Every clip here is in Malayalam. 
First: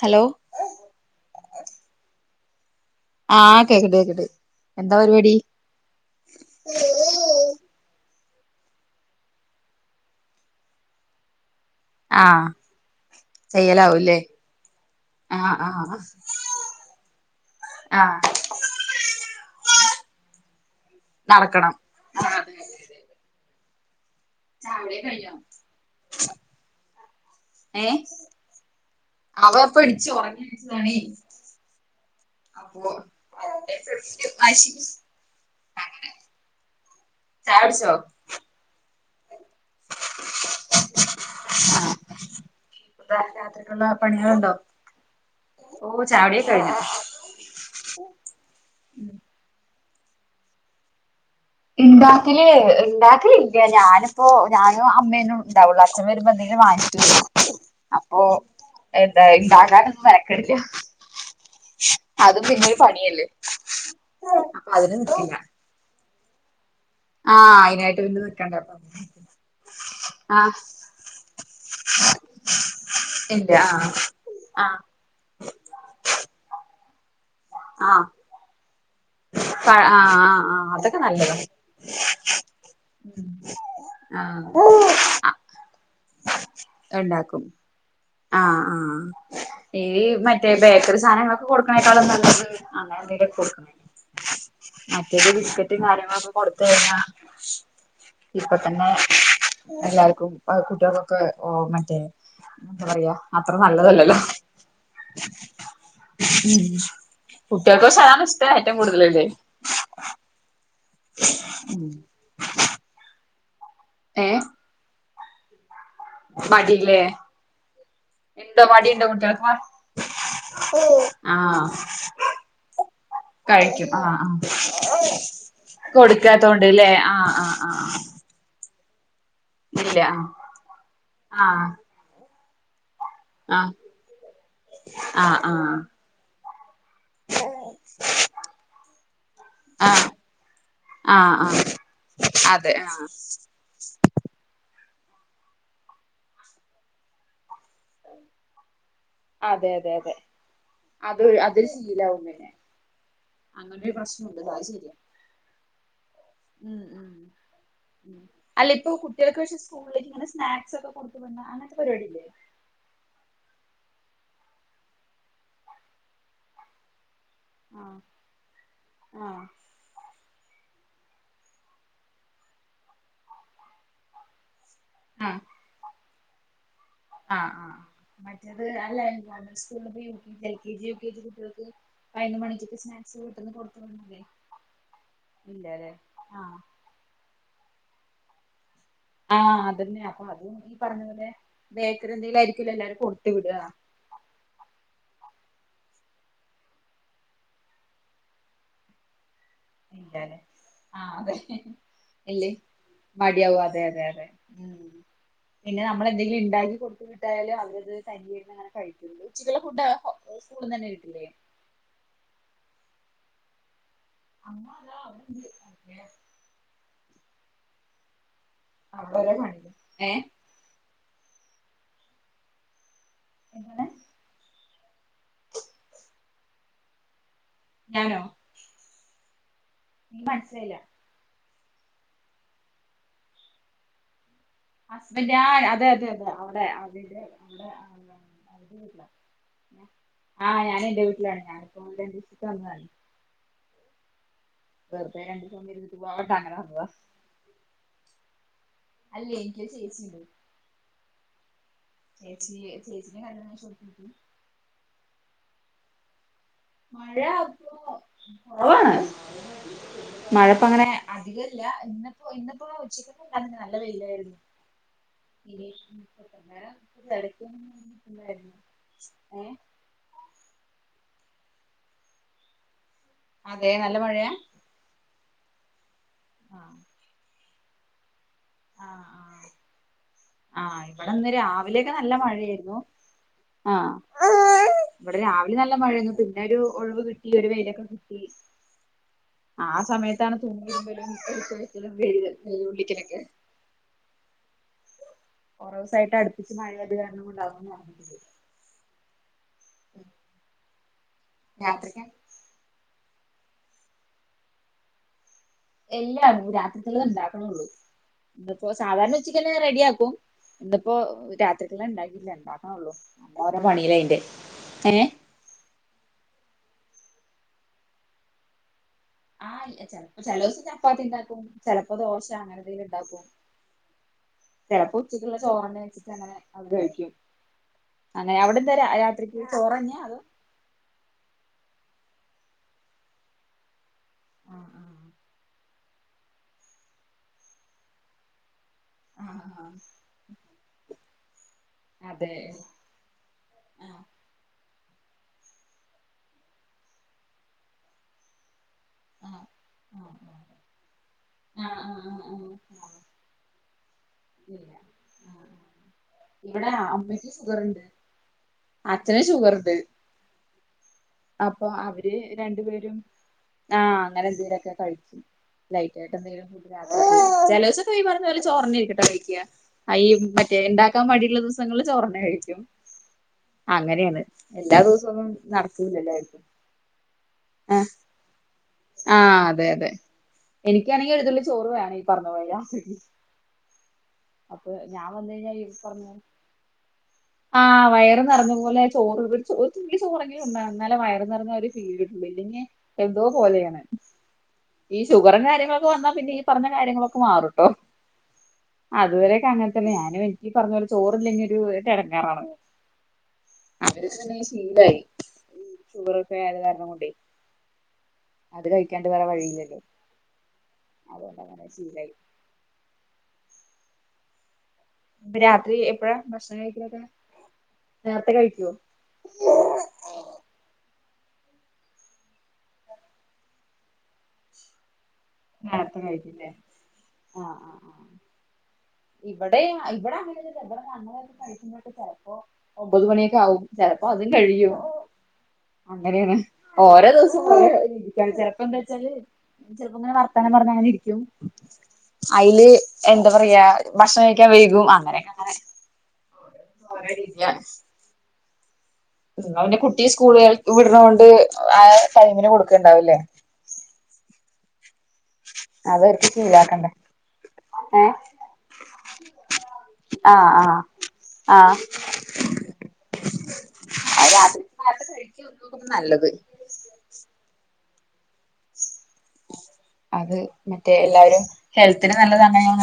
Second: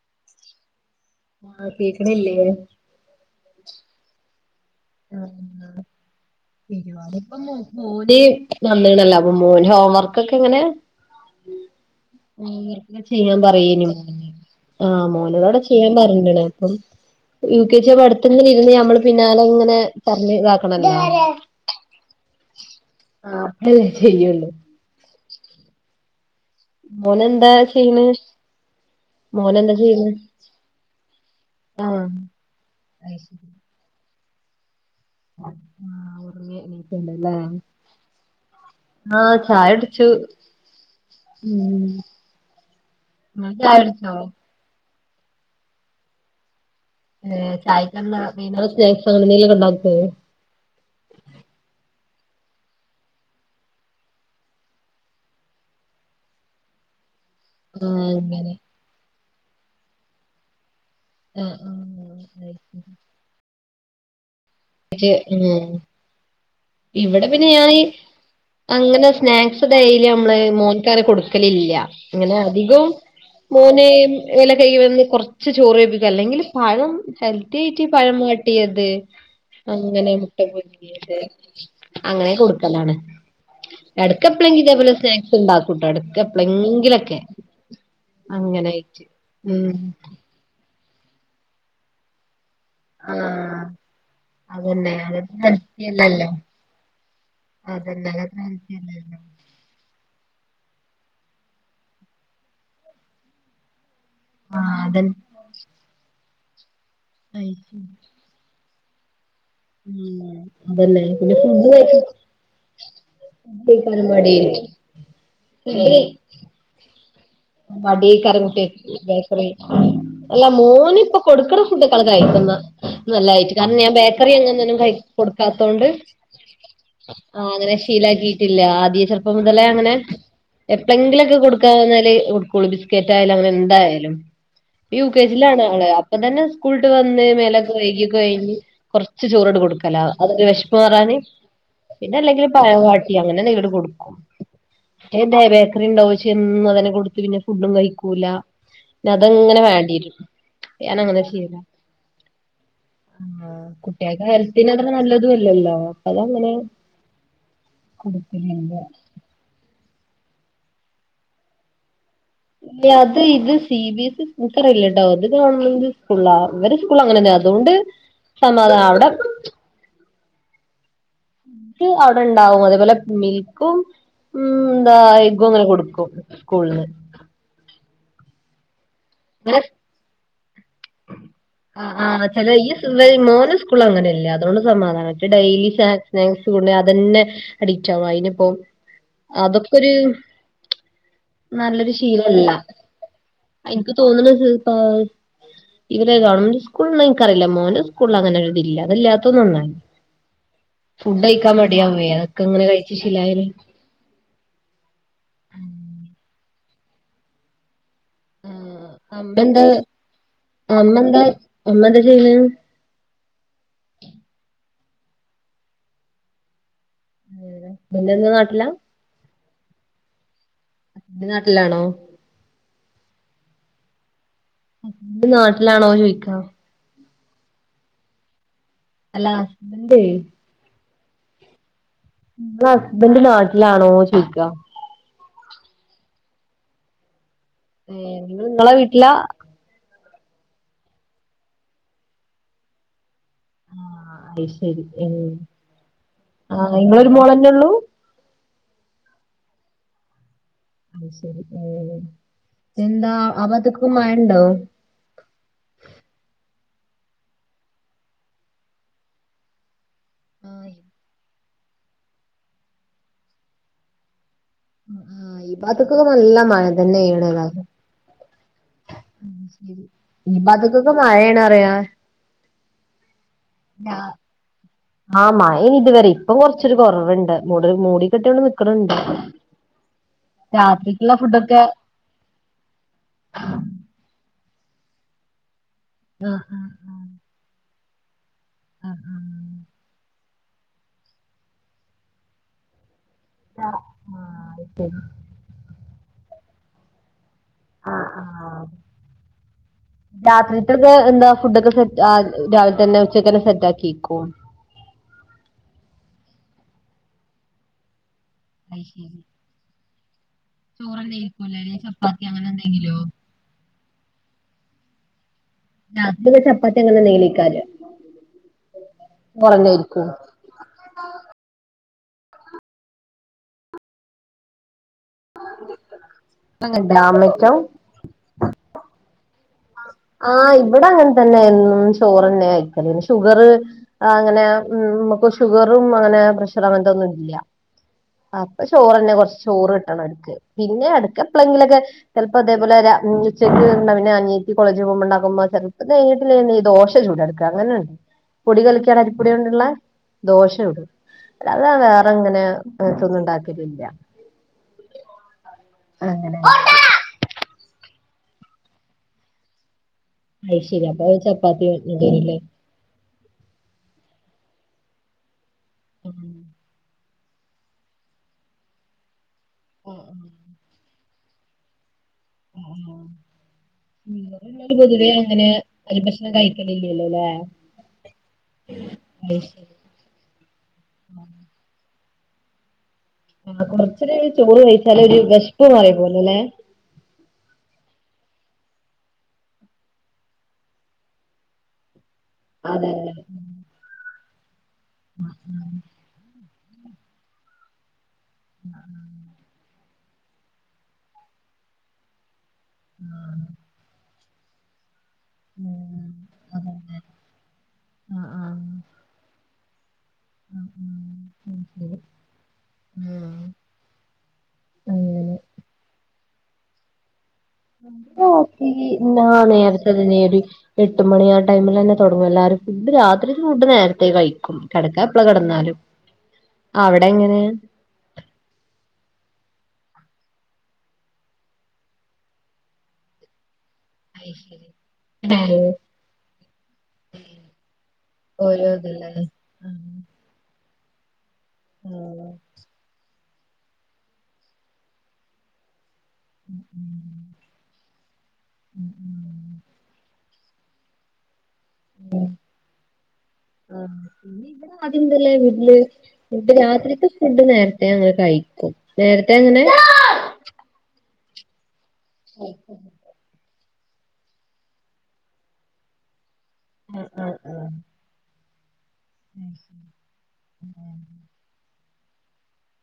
ഹലോ ആഹ കേക്കാനില്ല ആഹ് കേക്കട്ടെ കേക്കട്ട ആരുപ്പ മോന [inaudible] നന്നീണല്ലോ അപ്പ മോന് ഹോം വർക്ക്ൊക്കെ എങ്ങനെയ ആഹ് ചെയ്യലാവൂല്ലേ [inaudible] ആഹ ആഹ് മോനതോടെ ചെയ്യാൻ ആഹ് പറഞ്ഞടേ അപ്പം യുകെജി ആഹ് പഠത്തുന്നിരുന്ന് നമ്മള് പിന്നാലെങ്ങന പറഞ്ഞ ഇതാക്കണല്ലോ നടക്കണം ആ അെ ചായകുടി കഴിഞ്ഞോ? മോന എന്താ ഏഹ് ചെയ്യണ്? അവ മോൻ എന്താ ചെയ്യുന്ന? ഇപ്പടിച്ച് ഒറങ്ങി എണീച്ചതാണേ ആഹ അ ശരി അശ ചായ കുടിച്ചോ [inaudible] ചായടിച്ചു ഉ രാത്ക്കുള്ള പണികളുണ്ടോ ഓ ചായ കുടി കഴിഞ്ഞ് ഏർ ചായക്ക സ്നാക്സ് അങ്ങനെ എന്തെലക്കെ ഉണ്ട ഉണ്ടാക്കില്േ ഉണ്ടാക്കില ഇില്ല ഞാനിപ്പോൊ ഞാനും അമ്മേനും ഉണ്ടാവുള്ളൂ അച്ഛന വരുമ്പോ എന്തെങ്കിലും വാങ്ങിച്ചൂോ ആഹ അങ്ങനെ ഉണ്ടാകാനൊന്നും വരക്കടില്ല ആഹ് ആഹ് അതും അത് പിന്നെരു പണിയല്ലേ ഉ ഇ ഉം ഇവിടെ ആ പിന്നെ ഞാൻീ അയിനായിട്ട് പിന്നെ നിക്കണ്ട അപ്പൊ അങ്ങനെ സ്നാക്സ് ഡൈയില് നമ്മള് ആ മോൻക്കാരെ കൊടുക്കലില്ല അങ്ങനെ അധികം ഇല്ല മോന വല ആ ആ കൈി വന്ന് കൊറച്ച് ചോറ് വേപ്പിക്ക അല്ലെങ്കിൽ പഴം ഹെൽത്തി ആയിറ്റി ആ പഴമാട്ടിയത് ആ ആ അങ്ങനെ മുട്ട ആ അതൊക്കെ പൊങ്ങിയത് നല്ലതാ അങ്ങനെ കൊട്ക്കലാണ് എട്ക്കെപ്പളെങ്കിലും ഇതേപോലെ ആ സ്നാക്സ് ഇണ്ടാക്കുംട്ടോ എട്ക്കെ പ്പളെങ്കിലൊക്കെ ഉണ്ടാക്കും ആ ആ ഈ മറ്റേ ബേക്കറി സാനങ്ങളൊക്കെ കൊടുക്കണേക്കാളുംന്നല്ലത് അങ്ങനെന്തേലു കൊട്ക് ആഹ് അതന്നെ മറ്റേത് അതൊക്കെ ബിസ്ക്കറ്റും ഹെൽത്തിയല്ലല്ലോ കാര്യങ്ങളൊക്കെ കൊടുത്തഴഞ്ഞാ അതന്നെ അതൊക്കെ ഇപ്പ തന്നെ ഹെൽത്തിയല്ലല്ലോ എല്ലാർക്കും കുട്ട്യാക്കൊക്കെ ഓ മറ്റേ എന്താ പറയാ അത്ര നല്ലതല്ലല്ലോ ആ അതെന്നെ [unintelligible] മ്മ് അതന്നെ പിന്നെ ഫുഡ്‌ ഏ [unintelligible] മടില്ലേ മടിയേയ്കാരം [unintelligible] ഉണ്ടോ കുട്ട്യാക് മടിയുണ്ടോ ബേക്കറി കുട്ടികൾക്ക് കയികും എല്ലാ മോന് ഇപ്പൊ കൊട്ക്ക്ണ ആഹ് ഫുഡൊകാള്കയിക്കും [inaudible] നല്ലായിട്ട് കാരണം കഴിക്കും ഞാൻ ആഹ് ബേക്കറി ആഹ് അങ്ങനിങ്ങനൊന്നും കയ് കൊടുക്കാത്തോണ്ട് കൊടുക്കാത്തോണ്ട്ല്ലേ ആഹ് ആ ആഹ് അങ്ങനെ ആഹ് ശീലാക്കീട്ടില്ല ചെറ്പ്പം മുതലേ അങ്ങനെ ഇല്ല എപ്പളെങ്കിലൊക്കെ ആഹ് ആഹ് കൊടുക്കാഞാല് കൊടുക്കുള്ളൂ ബിസാകേറ്റായാലും അങ്ങനെ എന്തായാലും ഇപ്പൊ യു കെ ജി ആഹ് യിലാണ് ആഹ് ആള് അപ്പൊ തന്നെ സ്കൂള്ട്ട് വന്ന് മേലൊക്കെ കൈകിയൊക്കെ കഴിഞ്ഞ് കൊർച്ച് ചോറാട്ട് കൊട്ക്കലാ ആഹ് അതെരെ വെഷ്പ്പ് മാറാന് ആഹ് ആഹ് പിന്നെ അല്ലെങ്കില് അതെ ആഹ് പഴംവാട്ടി അങ്ങനെ ന്തേലുങ്ങട്ട് കൊടുക്കും എന്താ ബേക്കറി ഉണ്ടാവും വെച് ഏന്നും അതെന്നെ കൊടുത്ത് പിന്നെ ഫുഡും കഴിക്കൂല അതങ്ങനെ അതെ അതെ അതെ വാണ്ടിയെരും അപം ഞാനങ്ങനെ അത് അത് ശീലാക് ശീലാവും പിന്നെ ആ അങ്ങനൊരു കുട്ട്യാക് പ്രശ്നമുണ്ട് അത് ഹെൽത്തിന് അത്ര ശരിയാ നല്ലതും അല്ലല്ലോ അപ്പൊ അതങ്ങനെ [inaudible] അല്ല കൊടുക്കലില്ല ഇപ്പൊ കുട്ടികൾക്ക് പക്ഷേ [inaudible] സ്കൂ സ്കൂളീക് ങ്ങനെ സ്നാക്സ് ഒക്കെ കൊടുത്തു വിട്ണ അങ്ങൻത്തെ പരിപാടിയില്ലേ ഇല്ല അത് ഇത് സി ബി എസ് ഇൻകറീലട്ടോ ഇത് ഗവൺമെന്റ് സ്കൂളാ ഇവരെ സ്കൂള് അങ്ങനെന്നെ അതോണ്ട് ആഹ് സമാധാനം അവിടെ ആഹ് ഫുഡാ അവടെണ്ടാവും അതേപോലെ മിൽക്കും ഉം എന്താ എഗ്ഗുംങ്ങനെ കൊടുക്കും സ്കൂളിന്ന് ആ ആ മറ്റേത് അല്ല ഗവൺമെൻ്റാ അങ്ങനെ സ്കൂള് ഇപ്പം L K G U K G കുട്ടികൾക്ക് പയ്നൊന്ന് മണിക്ക് ഇപ്പോ സ്നാക്സ് വീട്ട്ന്ന് കൊടുകും അങ്ങനെല്ലാ അതോണ്ട് സമാധാന മറ്റെ ഡയ്ലി സ്നാക്സ് ആഹ് കൊണ്ടോയി അതെന്നെ അഡിക്റ്റ് ആകും അയ്ന്പ്പോം ആ അതെന്നെ അപ്പൊ അതും ഈ പറഞ്ഞ പോലെ നല്ലൊരു ബേകറി എന്തേലും ആയിരിക്കല്ലോ എല്ലാരും കൊടുത്തു വിടുകാ തോന്ന്ണെ [unintelligible] ഇവരെ ഗവൺമെന്റ് സ്കൂള്ല്ള്ള ഇൻക്കറീല മോന്റെ സ്കൂള്ൽ അങ്ങനൊരുത് ഇല്ല അതല്ലാ ഇല്ലത്തും നന്നായി ഇല്ലല്ലേ ആഹ് ഫുഡ് അതെ കഴിക്കാൻ മടിയാവേ ഇല്ലേ അതൊക്കെങ്ങനെ കഴിച്ചു ശിലായാല് മടിയാവും അതെ അതെ അതെ ഉം പിന്നെ നമ്മൾ എന്തെങ്കിലും ഇണ്ടാക്കി കൊടുത്ത് വിട്ടായാലും അവരത് തനിയെഇര്ന്നങ്ങനെ ആഹ് കഴിക്കും അമ്മ ഉച്ചക്ക്ള്ള എന്താ ഫുഡാ സ്കൂള്ന്നെന്നെ അമ്മ എന്താ കിട്ടൂല്ലേ അമ്മ എന്താ ചെയ്യണ് [unintelligible] [unintelligible] അവ്ടോരോ [unintelligible] ഏ [unintelligible] നാട്ടിലാണോ എങ്ങനെ [unintelligible] നാട്ടിലാണോ ചോയിക്കാ ഞാനോ അല്ലാ ഇൻക് മനസിലായില്ല ഇങ്ങളെ ഹസ്ബൻ്റ് നാട്ടിലാണോ ചോയ്കാ ഹസ്ബൻഡ് ആ അതെ അതെ അതെ അവിടെ അവിടെ ഏ നിങ്ങള് നിങ്ങളെ വീട്ടിലാ [unintelligible] ആ ഞാന് എൻന്റെ വീട്ടിലാണ് ഞന് ഇപ്പോ രണ്ടീസത്തിന് വന്നതാണ് ആ അത് ശരി ഏ വെറുതെ രണ്ട് ദിവസം ഇരുന്നിട്ട് പോവാണ്ട് അങ്ങനെ ആ ഇങ്ങളൊരു മോളെന്നെള്ളൂ അല്ലെനിക്കൊരു ചേച്ചിയുണ്ട് ആം ശെരി എ് എന്താ ചേച്ചിനെ കല്യാണം കഴിച്ച് അവത്തക്ക് കൊടുത്തിട്ട് മഴണ്ടോ മഴയാ ഇപ്പൊ ഓ ആണ് ആഹ് മഴപ്പങ്ങനെ അധികം യാ ഇന്നിപ്പോ ഇന്നിപ്പോ ഉച്ചക്ക് നല്ല വൈല് ആയിരുന്നു ആഹ് ഈ ഭാത്ത്ക്കൊക്കെ നല്ല മഴ തന്നെയാണ് [unintelligible] ശരി ഇനിപ്പ അതൊക്കൊക്കെ മഴയണ അറിയ അതെ നല്ല മഴയാ ആ മഴേനിതുവരെ ഇപ്പൊ ആഹ് കൊറച്ചൊരു കുറവുണ്ട് മൂടി മൂടി [unintelligible] നിക്കണൊണ്ട് ആ ഇവിടിന്ന് രാവിലെയൊക്കെ നല്ല മഴയായിരുന്നു ആ ഇവിടെ രാവിലെ നല്ല മഴയാന്നു പിന്നെ ഒരു ഒഴിവ് കിട്ടി ഒരു വെയിലൊക്കെ കിട്ടി ആ സമയത്താണ് തൂണിതിരുമലും [unintelligible] ആ ആ ഇപ്പം കുറേ ദിവസായിടുപ്പച്ച് മഴ ആയതുകാരണം കൊണ്ടാകാം ആ ആ രാത്രിലത്തൊക്കെ എന്താ ഫുഡൊക്കെ സെറ്റ് രാത്രിക്ക് ആ രാവിലെ തന്നെ ഉച്ചക്കന്നെ സെറ്റ് ആക്കിക്കുവൊ ഇല്ല രാത്രിത്തിലുള്ളത ഉണ്ടാക്കണൊള്ളൂ ഇപ്പോ സാധാരണ ഉച്ചക്കനെ റെഡിയാക്കും ഇന്നിപ്പോ രാത്രിക്കൊള്ളെ ഇണ്ടാക്കില്ല ഇണ്ടാക്കണള്ളൂ നമ്മ ഓരോ പണില്ല അയിന്റെ ഏ രാത്രി ചപ്പാത്തി അങ്ങനെ എന്തെങ്കിലും ഒക്കെയാണ് ആ ചെലപ്പോ ചലോസം ചപ്പാത്തി ഇണ്ടാക്കും ചല പ്പ ദോശ അങ്ങനെ എതെങ്കിലുണ്ടാക്കും ചെലപ്പ ഉച്ചക്കുള്ള ചോറന്നെ വെച്ചിട്ട് അങ്ങനെ അത് കഴിക്കും ഡാമറ്റം അങ്ങനെ അവിടെന്ത രാ രാത്രി ഇവിടെ അങ്ങനെ തന്നെയാരുന്നു ചോറെന്നെ വൈക്കല് ഷുഗറ് അങ്ങനെ ആഹ് ആഹ് ഉമ്മക്ക് ഷുഗറും അങ്ങനെ പ്രഷർ അങ്ങനത്തെ ഒ ന്നും ഇല്ല്യ അ അപ്പൊ ചോറന്നെ കുറച്ച് ആഹ് ചോറ് ആഹ് കിട്ടണം അടുക്ക് പിന്നെ അടുക്ക എപ്പളെങ്കിലൊക്കെ അതെ ചെൽപ്പതേ പോല ര ച്ചെ [unintelligible] ആഹ് പിന്നെ അനി കോളേജിൽ പോകുമ്പോ ഉണ്ടാക്കുമ്പോ ചിലപ്പോ വീട്ടിലെങ്ങനെ ഈ ദോശ ചുട്ടെടക്ക് അങ്ങനെ ഉണ്ട് പൊടികലക്കി ക്കവാറും ആഹ് അരിപ്പൊടികൊണ്ടുള്ള ആഹ് ദോശ ചുടും ആഹ് അല്ലാതെ ആഹ് ആഹ് വേറെങ്ങനെയ ആഹ് ഇതൊന്നും ഉണ്ടാക്കിലില്ല ഇവിടെ അമ്മയ്ക്ക് ഷുഗറുണ്ട് അച്ഛനും ഷുഗറുണ്ട് അത് ശരി അപ്പൊ ചപ്പാത്തി അപ്പൊ അവര് ഇണ്ടേനില്ലേ രണ്ടുപേരും ആ അങ്ങനെ എന്തെലുവൊക്കെ കഴിക്കും ലൈറ്റായിട്ടെന്തെങ്കിലും ഫുഡ്‌ രാവിലെ കഴിക്കും ചെലോസക്കെ ഈ പറയുന്നപോലെ ചോറന്നെ ആയിരിക്കൂട്ടോ കഴിക്ക അ ഈ മറ്റേ ഇണ്ടാ ക്കാൻ മടിയുള്ള ദിവസങ്ങളില് ചോറന്നെ കഴിക്കും. അങ്ങനെയാണ് എല്ലാ ദിവസൊന്നും നട ഒരു ഭക്ഷണം കഴിക്കലില്ലല്ലോ അല്ലേ ആ ആ അതെ അതെ എനിക്കാണെങ്കി ഒരുതുള്ളി ചോറ് വേണ എപ്പറഞ്ഞപോലെയ ആ കൊറച്ചൊരു ചോറ് കഴിച്ചാലെ ഒരു വന്ന് കഴിഞ്ഞാൽ ഈ വിശപ്പ്‌ മാറി പറഞ്ഞ പോലെ പോലെയല്ലേ ആഹ് വയറ് നിറഞ്ഞ പോലെ ചോറ് ഒരു ഒരു തുള്ളി ചോറങ്കിലും ഉണ്ണണം എന്നാലെ വയറ് നിറഞ്ഞ ഒരു ഫീല് കി ട്ടുള്ളു ഇല്ലെങ്കി അതെ അതെ എന്തോ പോലെണ് ഈ ഷുഗറും കാര്യങ്ങളൊക്കെ വന്നാ പിന്നെ ഈ പറഞ്ഞ കാര്യങ്ങളൊക്കെ മാറൂട്ടോ അതുവരെയൊക്കെ അങ്ങനെ തന്നെയാ ഞാനും എനിക്കി പറഞ്ഞ പോല ചോറല്ലെങ്കി ഒരു ഒരെടങ്ങേറാണ് ആ അതങ്ങനെ ശീലായി ഷുഗറൊക്കെ ആയത് കാരണം കൊണ്ടേ ആ ആ അത് കഴിക്കാണ്ട് വേറെ വഴിയില്ലല്ലോ [unintelligible] അങ്ങനെ രാത്രി എപ്പഴാ ഭക്ഷണം കഴിക്കെല് ണോക്കി ആ നേർച്ചരി നേ പട്ടുമണി ആ ടൈമിൽ തന്നെ തുടങ്ങും എല്ലാരരും ഫുഡ് രാത്രി ഫുഡ് നേരത്തെേ കഴിക്കും കിടക്ക നേത്തെ കഴട്ടില്ലേ എങ്ങനെ ആ ആ ആ ഇവിടെ ഇവിടെ അങ്ങനൊന്നും ഇല്ല ഇവിടെ [unintelligible] കഴിക്കുമ്പഴത്തെക്കും ചെലപ്പോ ഒമ്പത് മണിയൊക്കെ ആകും പെ ചെലപ്പോ അതും അയ് കഴിയും ശരി അങ്ങനെയാണ് ഓരോ ദിവസം ഓരോരീതിക്കാണ് ഓരോ ചെലപ്പോന്താച്ചാല് ഇതല്ലേ ചെലപ്പോ ഇങ്ങനെ വർ അന്നേരം അത് എങ്ങനെ ഇരിക്കും അയില് എ ന്താ പറയാ ഭക്ഷണം കഴിക്കാൻ വൈകും അങ്ങനെയൊക്കെ അങ്ങനെ [unintelligible] ഉം അവന്റെ കുട്ടിയെ സ്കൂളുകൾ വിടണൊണ്ട് ആ ൈമിന് കൊടുക്കണ്ടാവല്ലേ അതിന്തല്ലേ വല് ഫ ശീലാക്കണ്ടേ രാത്രിക്ക് ഫുഡ് നേരത്തെ അങ്ങനെ ഏഹ് കഴിക്കും നേരത്തെ അങ്ങനെ ആ ആ ആ ആക്ക അ രാത്രിത്ത കഴിക്കന്നക്കെ നല്ലത് ഹഹഹ അത് മറ്റേ എല്ലാവാരും ഹെൽത്തിന് നല്ലതാണ് ഞാൻ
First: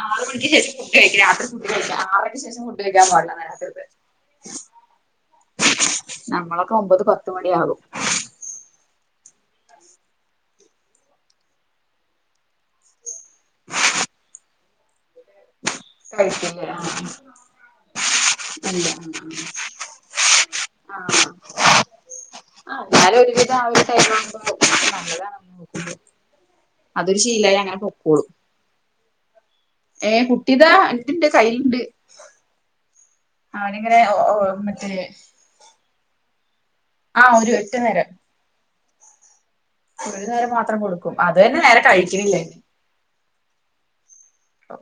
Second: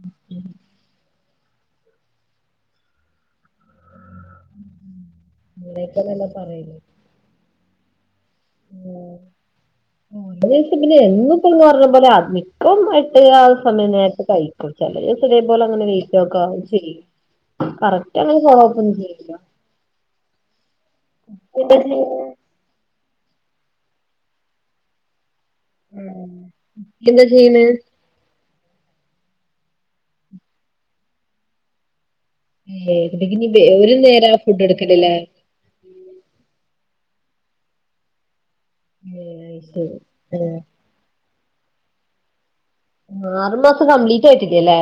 ആറ് മണിക്ക് ശേഷം ഫുഡ് കഴിക്ക രാത്രി ഫുഡ്ഴിക്കുക ആറക്ക് ശം ഫുഡ് കഴാൻാടില്ല രാത്രി അങ്ങനെയൊക്കെയാണല്ലോ നമ്മളൊക്കെ പറയല് ഒമ്പത് പത്ത് മണിയാകും [inaudible] അം പിന്നെ എിപ്പോന്ന് പറഞ്ഞ പോലെ അത്മപ്പം മട്ട ആ സമയായിട്ട് കഴിക്കും ച പോലെ അങ്ങനെ വീറ്റ്ക്ക കഴിക്കില്ലേ ആ ചെയ്യും കറക്റ്റ് ഇല്ല അങ്ങനെഴപ്പൊും ഉം ചെയല്ല [inaudible] ആഹ് ആഹ് [inaudible] [unintelligible] അതൊരു എന്താ ശീലാ യി ചെയ്യണേ അങ്ങനെ പൊക്കോളൂ ഏ കുട്ടിതാ അതിന്റെ കയില്ണ്ട് എക്ക് ഒരു നേര ഓ ഫുഡ് മറ്റേ എടുക്കണ്ടല്ലേ ആ ഒരു ഒറ്റ നേരം ഏഹ് ശരി ഒരു നേരം ഏഹ് മാത്രം കൊടുക്കും അത് തന്നെ നേരെ കഴിക്കുന്നില്ല ആറുമാസം കംപ്ലീറ്റ് ആയിട്ടില്ലല്ലേ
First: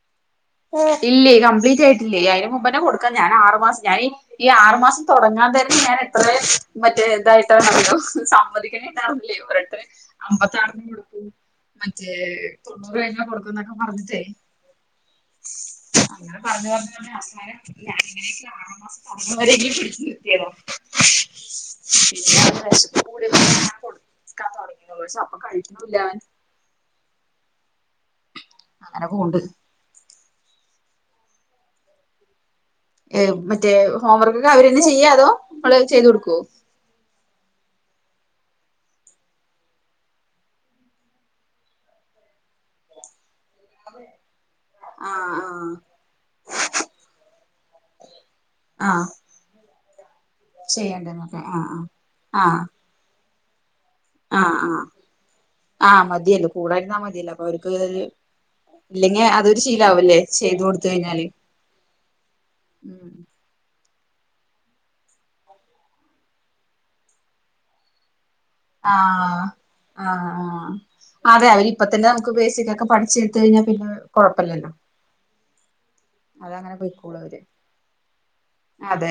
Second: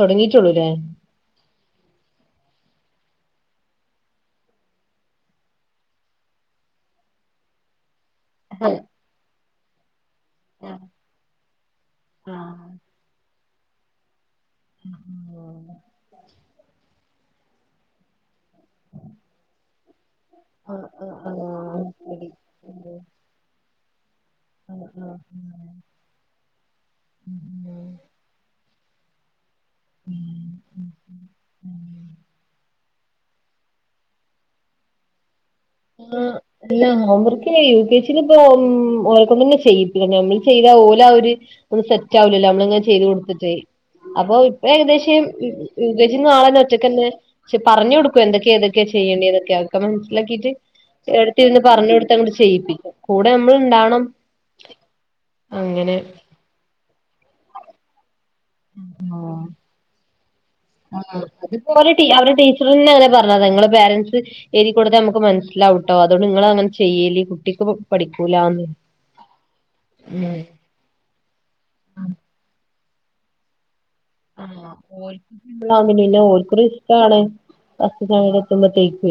തുടങ്ങിയിട്ടുള്ളൂല്ലേ ഇല്ലേ കം്ലീറ്റ് ആയിട്ടില്ലേ ആയിരം മുമ്പന്നെ കൊടുക്ക ഞാൻ ആറുമാസം ഞാൻ ഈ ആറുമാസം തുടങ്ങാൻ തന്നെ ഞാൻ എത്ര മറ്റേ ഇതായിട്ട അറിയോ സാമ്പതിക നേട്ടാല്ലേ ഒട്ട അമ്പത്താറിന് കൊടുക്കും മറ്റേ തൊണ്ണൂറ് കഴിന് കൊടുക്കും എന്നൊക്കെ പറഞ്ഞിട്ടേ [inaudible] അങ്ങന പരഞ്ഞ [unintelligible] ആ ആ ആഹ അ തുടങ്ങിയള്ളൂ അപ്പ കഴിക്കില്ല അവൻ ഉം അങ്ങനെ പോെണ്ട് [inaudible] മറ്റേ ഹോംവർക്ക്ൊക്കെ അവര്ന്ന ചെയ്യാതോ ആ ഇല്ല ഹോംവർക്കിന പ്രത്േ ഇപ്പോ ഓ കൊണ്ട്ന്ന ചെയ്യി നമ്മള് ചെയ്താ ഓല ഒരു ഒന്ന് സെറ്റ് ആവില്ലല്ലോ നമ്മളിങ്ങനെ ചെയ്ത് കൊടുത്തിട്ട് [unintelligible] അപ്പൊ ഇപ്പൊ ഏകദേശം ആഹ് യുകെജി നാളെന്ന ഒറ്റക്കന്നെെ പറഞ്ഞ കൊടുക്കും എന്തൊക്കെയ ഏതൊക്കെയാ ആഹ് ചെയ്യ ആഹ് തൊക്കെക്കെ മനസ്സിലാക്കിട്ട് ചെയ്യണ്ടന്നൊക്കെ എടുത്തിരുന്ന് ആഹ് പറഞ്ഞു കൊടുത്താ കൂ ചെയ്യിപ്പിക്കാം കൂടെ നമ്മൾ ഉണ്ടാവണം ആ ആ അങ്ങനെ ആ മതിയല്ലേ കൂടതിരുന്നാ മതിയല്ല അപ്പൊ അവർക്ക് ഇല്ലെങ്കി അതൊരു ശീലവല്ലേ ആ അ അത് ഇപ്പോ ഒലെ ടീച്ചറി അങ്ങനെ ഉം പറഞ്ഞ നിങ്ങള പേരൻസ് എഴതിൂടു നമുക്ക് മനസ്സിലാവൂട്ടോ അതുകൊണ്ട് നിങ്ങളനെ ചെയ്യല്ലി കുട്ടിക്ക് പടിക്ക് ആ ആ ഉം ആ അതെ അവരിപ്പ തന്നെ നമുക്ക് ബേസിക്കൊക്കെ പഠിച്ചെടുത്ത കഴിഞാ പിന്നെ ആ കൊഴപ്പല്ലല്ലോ ഓൽക് [unintelligible] ഓൾക്കും അതങ്ങനെ റിസ്കാണ് പൊയ്ക്കോളും അവര് ബസ് സമയത്തിന് എത്തുമ്പോഴേക്കും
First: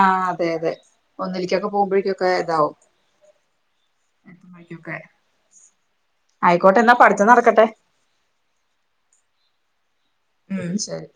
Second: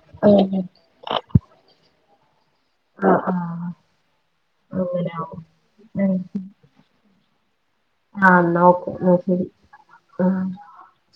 ആ അതെ അതെ ഒന്നിലിക്കൊക്കെ പോകുമ്പോഴേക്കൊ ആ ആ എത്തുമ്പോഴേക്കൊക്കെ അങ്ങനെ ആവും ആയിക്കോട്ടെ എന്നാ പഠിത്തം നടക്കട്ടെ ആ എന്ന ഓക്കെ അയ് ശരി ഉം ശരി